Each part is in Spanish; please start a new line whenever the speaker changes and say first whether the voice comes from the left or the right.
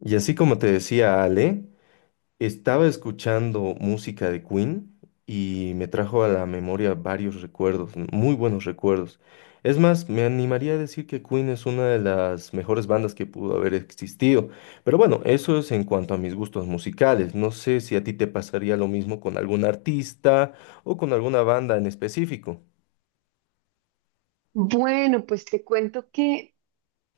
left: Y así como te decía Ale, estaba escuchando música de Queen y me trajo a la memoria varios recuerdos, muy buenos recuerdos. Es más, me animaría a decir que Queen es una de las mejores bandas que pudo haber existido. Pero bueno, eso es en cuanto a mis gustos musicales. No sé si a ti te pasaría lo mismo con algún artista o con alguna banda en específico.
right: Bueno, pues te cuento que,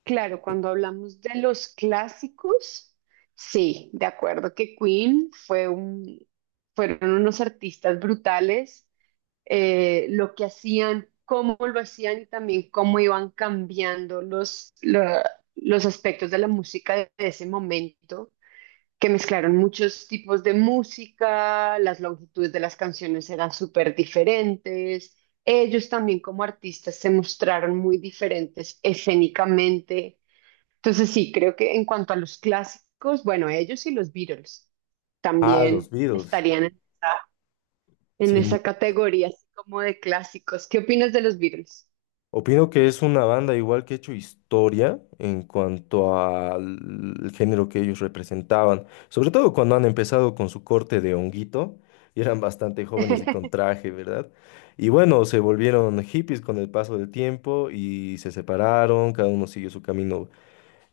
right: claro, cuando hablamos de los clásicos, sí, de acuerdo que Queen fue un, fueron unos artistas brutales, lo que hacían, cómo lo hacían y también cómo iban cambiando los aspectos de la música de ese momento, que mezclaron muchos tipos de música, las longitudes de las canciones eran súper diferentes. Ellos también como artistas se mostraron muy diferentes escénicamente. Entonces sí, creo que en cuanto a los clásicos, bueno, ellos y los Beatles
left: Ah, los
right: también
left: Beatles.
right: estarían en
left: Sí.
right: esa categoría así como de clásicos. ¿Qué opinas de los Beatles?
left: Opino que es una banda igual que ha hecho historia en cuanto al género que ellos representaban, sobre todo cuando han empezado con su corte de honguito y eran bastante jóvenes y con traje, ¿verdad? Y bueno, se volvieron hippies con el paso del tiempo y se separaron, cada uno siguió su camino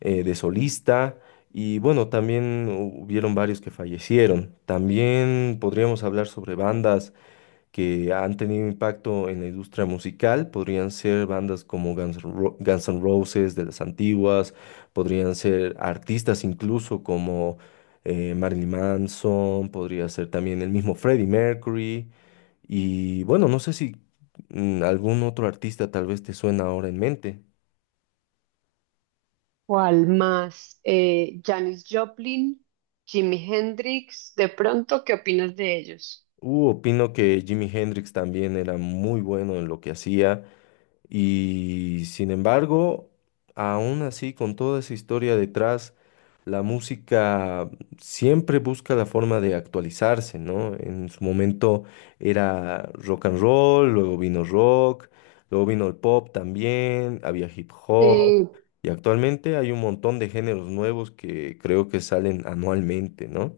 left: de solista. Y bueno, también hubieron varios que fallecieron. También podríamos hablar sobre bandas que han tenido impacto en la industria musical, podrían ser bandas como Guns N' Roses de las antiguas, podrían ser artistas incluso como Marilyn Manson, podría ser también el mismo Freddie Mercury. Y bueno, no sé si algún otro artista tal vez te suena ahora en mente.
right: ¿Cuál más? Janis Joplin, Jimi Hendrix, de pronto, ¿qué opinas de ellos?
left: Opino que Jimi Hendrix también era muy bueno en lo que hacía. Y sin embargo, aún así, con toda esa historia detrás, la música siempre busca la forma de actualizarse, ¿no? En su momento era rock and roll, luego vino rock, luego vino el pop también, había hip hop,
right: Eh,
left: y actualmente hay un montón de géneros nuevos que creo que salen anualmente, ¿no?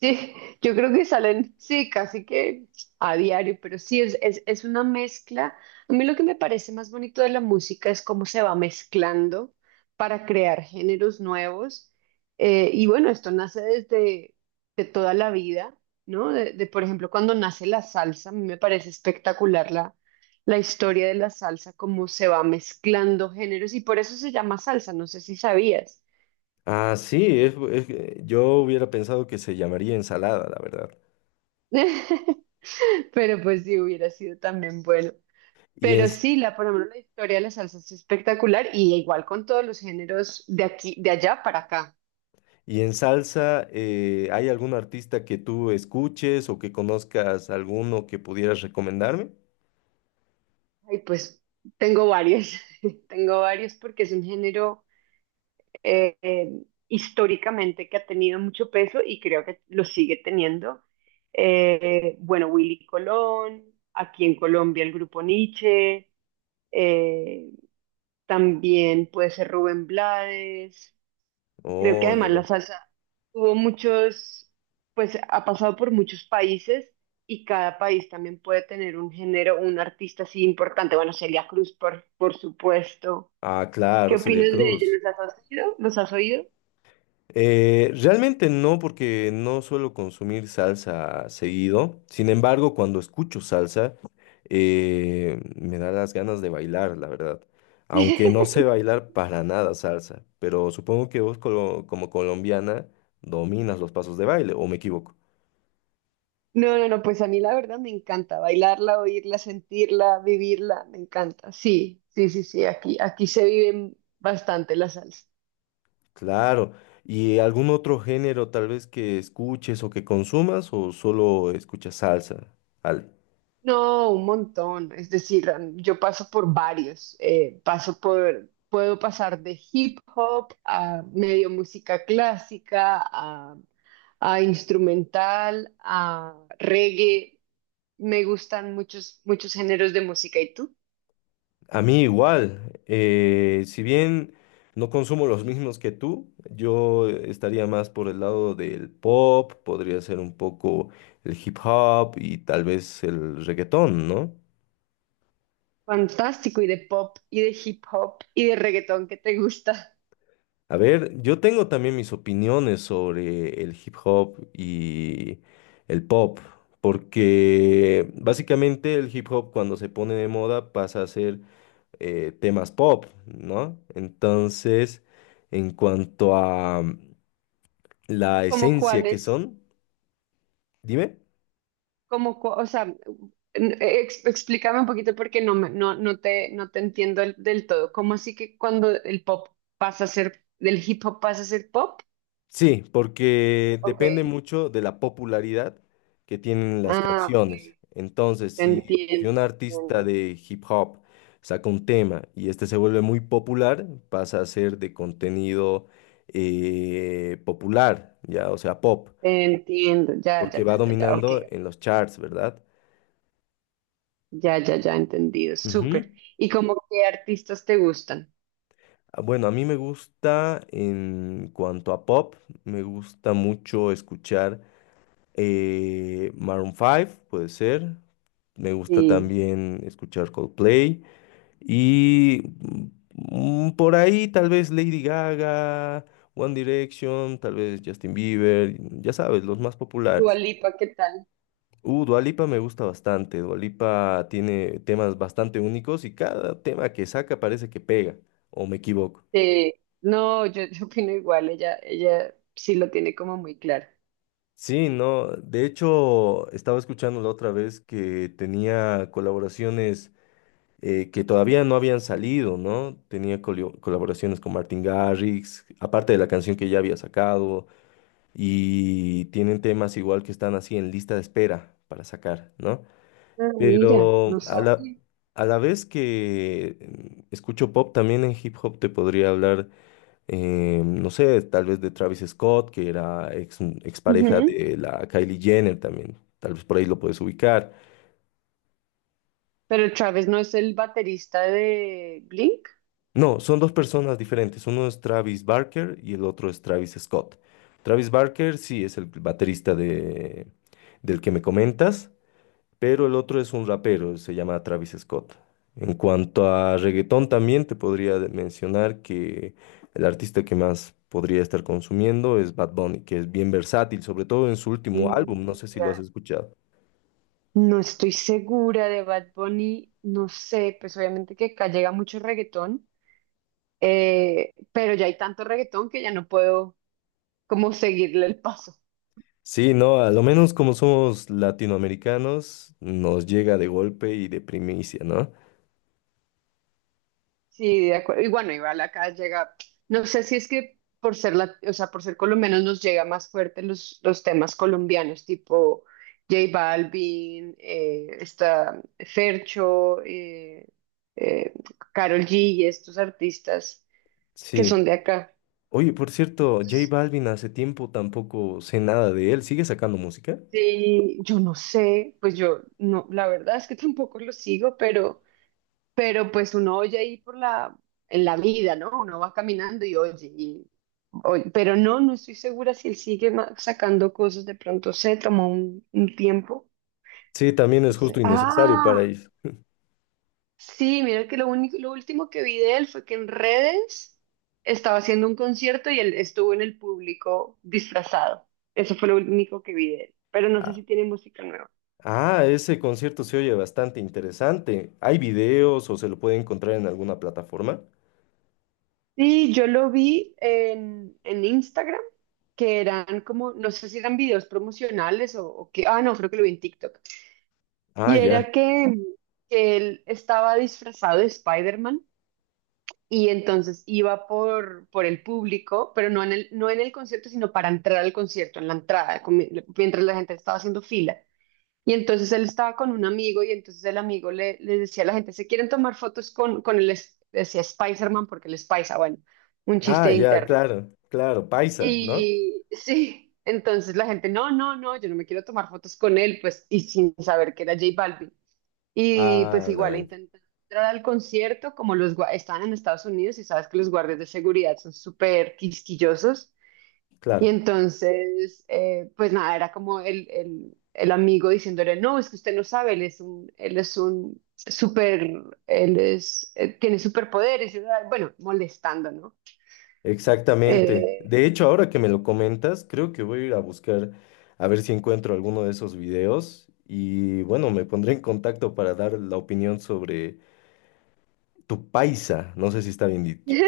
right: Sí, yo creo que salen, sí, casi que a diario, pero sí, es una mezcla. A mí lo que me parece más bonito de la música es cómo se va mezclando para crear géneros nuevos. Y bueno, esto nace desde de toda la vida, ¿no? Por ejemplo, cuando nace la salsa, a mí me parece espectacular la historia de la salsa, cómo se va mezclando géneros y por eso se llama salsa, no sé si sabías.
left: Ah, sí, es que yo hubiera pensado que se llamaría ensalada, la verdad.
right: Pero pues sí, hubiera sido también bueno.
left: Y en,
right: Pero sí, por ejemplo, la historia de la salsa es espectacular y igual con todos los géneros de aquí, de allá para acá.
left: Y en salsa, ¿hay algún artista que tú escuches o que conozcas alguno que pudieras recomendarme?
right: Y pues tengo varios, tengo varios porque es un género eh, eh, históricamente que ha tenido mucho peso y creo que lo sigue teniendo. Bueno, Willy Colón, aquí en Colombia el grupo Nietzsche, eh, también puede ser Rubén Blades. Creo que
left: Oye, a
right: además la
left: ver.
right: salsa tuvo muchos, pues ha pasado por muchos países, y cada país también puede tener un género, un artista así importante. Bueno, Celia Cruz, por supuesto.
left: Ah, claro,
right: ¿Qué
left: Celia
right: opinas de ella?
left: Cruz.
right: ¿Los has oído? ¿Los has oído?
left: Realmente no, porque no suelo consumir salsa seguido. Sin embargo, cuando escucho salsa, me da las ganas de bailar, la verdad. Aunque no sé bailar para nada salsa, pero supongo que vos como colombiana dominas los pasos de baile, ¿o me equivoco?
right: No, no, no, pues a mí la verdad me encanta bailarla, oírla, sentirla, vivirla, me encanta. Sí, sí, sí, sí, aquí, aquí se vive bastante la salsa.
left: Claro. ¿Y algún otro género tal vez que escuches o que consumas o solo escuchas salsa? Al-
right: No, un montón. Es decir, yo paso por varios. Paso por, puedo pasar de hip hop a medio música clásica, a instrumental, a reggae. Me gustan muchos, muchos géneros de música. ¿Y tú?
left: a mí igual. Si bien no consumo los mismos que tú, yo estaría más por el lado del pop, podría ser un poco el hip hop y tal vez el reggaetón, ¿no?
right: Fantástico. Y de pop, y de hip hop, y de reggaetón que te gusta.
left: A ver, yo tengo también mis opiniones sobre el hip hop y el pop, porque básicamente el hip hop cuando se pone de moda pasa a ser temas pop, ¿no? Entonces, en cuanto a la
right: ¿Cómo
left: esencia que
right: cuáles?
left: son, dime.
right: Como, o sea, explícame un poquito porque no, no, no te entiendo del todo. ¿Cómo así que cuando el pop pasa a ser, del hip hop pasa a ser pop?
left: Sí, porque
right: Ok.
left: depende mucho de la popularidad que tienen las
right: Ah, ok.
left: canciones. Entonces,
right: Te
left: si
right: entiendo,
left: un
right: te
left: artista
right: entiendo.
left: de hip hop saca un tema y este se vuelve muy popular, pasa a ser de contenido popular, ya, o sea, pop,
right: Te entiendo. Ya, ya,
left: porque va
right: ya, ya, ya. Ok,
left: dominando en
right: ok.
left: los charts, ¿verdad?
right: Ya, ya, ya, entendido.
left: Ujú.
right: Súper. ¿Y cómo qué artistas te gustan?
left: Ah, bueno, a mí me gusta, en cuanto a pop, me gusta mucho escuchar Maroon 5, puede ser. Me gusta
right: Sí.
left: también escuchar Coldplay y por ahí tal vez Lady Gaga, One Direction, tal vez Justin Bieber, ya sabes, los más
right: Dua
left: populares.
right: Lipa, ¿qué tal?
left: Dua Lipa me gusta bastante. Dua Lipa tiene temas bastante únicos y cada tema que saca parece que pega, o me equivoco.
right: Sí. No, yo opino igual. Ella sí lo tiene como muy claro.
left: Sí, no, de hecho estaba escuchando la otra vez que tenía colaboraciones que todavía no habían salido, ¿no? Tenía colaboraciones con Martin Garrix, aparte de la canción que ya había sacado, y tienen temas igual que están así en lista de espera para sacar, ¿no?
right: Ah, mira,
left: Pero
right: no
left: a la,
right: sabía.
left: a la vez que escucho pop, también en hip hop te podría hablar, no sé, tal vez de Travis Scott, que era expareja de la Kylie Jenner también, tal vez por ahí lo puedes ubicar.
right: Pero Travis no es el baterista de Blink.
left: No, son dos personas diferentes. Uno es Travis Barker y el otro es Travis Scott. Travis Barker sí es el baterista de, del que me comentas, pero el otro es un rapero, se llama Travis Scott. En cuanto a reggaetón también te podría mencionar que el artista que más podría estar consumiendo es Bad Bunny, que es bien versátil, sobre todo en su último álbum, no
right: Mm,
left: sé si lo
right: ya.
left: has escuchado.
right: No estoy segura de Bad Bunny, no sé, pues obviamente que acá llega mucho reggaetón, pero ya hay tanto reggaetón que ya no puedo como seguirle el paso.
left: Sí, no, a lo menos como somos latinoamericanos, nos llega de golpe y de primicia, ¿no?
right: Sí, de acuerdo. Y bueno, igual acá llega, no sé si es que por ser o sea, por ser colombianos nos llega más fuerte los temas colombianos, tipo J Balvin, está Fercho, eh, Karol G y estos artistas que son
left: Sí.
right: de acá.
left: Oye, por cierto, J Balvin hace tiempo tampoco sé nada de él. ¿Sigue sacando música?
right: Sí, yo no sé, pues yo no, la verdad es que tampoco lo sigo, pero pues uno oye ahí por la, en la vida, ¿no? Uno va caminando y oye, y pero no, no estoy segura si él sigue sacando cosas. De pronto se tomó un tiempo.
left: Sí, también
right: No
left: es
right: sé.
left: justo y necesario para
right: Ah,
left: ellos.
right: sí, mira que lo único, lo último que vi de él fue que en redes estaba haciendo un concierto y él estuvo en el público disfrazado. Eso fue lo único que vi de él. Pero no sé
left: Ah,
right: si tiene música nueva.
left: ah, ese concierto se oye bastante interesante. ¿Hay videos o se lo puede encontrar en alguna plataforma?
right: Sí, yo lo vi en Instagram, que eran como, no sé si eran videos promocionales o qué. Ah, no, creo que lo vi en TikTok.
left: Ah,
right: Y
left: ya.
right: era que él estaba disfrazado de Spider-Man y entonces iba por el público, pero no en el, no en el concierto, sino para entrar al concierto, en la entrada, mientras la gente estaba haciendo fila. Y entonces él estaba con un amigo y entonces el amigo le decía a la gente, ¿se quieren tomar fotos con el, decía Spider-Man porque el Spice, bueno, un
left: Ah,
right: chiste
left: ya,
right: interno.
left: claro, claro, Paisa, ¿no?
right: Y sí, entonces la gente, no, no, no, yo no me quiero tomar fotos con él, pues, y sin saber que era J Balvin. Y
left: Ah,
right: pues
left: la
right: igual
left: vaina.
right: intenté entrar al concierto, como estaban en Estados Unidos y sabes que los guardias de seguridad son súper quisquillosos. Y
left: Claro,
right: entonces, pues nada, era como el amigo diciéndole, no, es que usted no sabe, él es un súper, él es, tiene superpoderes, y, ah, bueno, molestando, ¿no?
left: exactamente.
right: Eh,
left: De hecho, ahora que me lo comentas, creo que voy a ir a buscar a ver si encuentro alguno de esos videos y bueno, me pondré en contacto para dar la opinión sobre tu paisa, no sé si está bien dicho.
right: sí,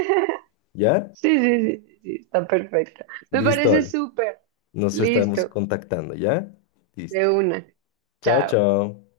left: ¿Ya?
right: sí, sí, sí, sí, está perfecto. Me
left: Listo,
right: parece
left: Ale.
right: súper.
left: Nos estamos
right: Listo,
left: contactando, ¿ya?
right: de
left: Listo.
right: una.
left: Chao,
right: Chao.
left: chao.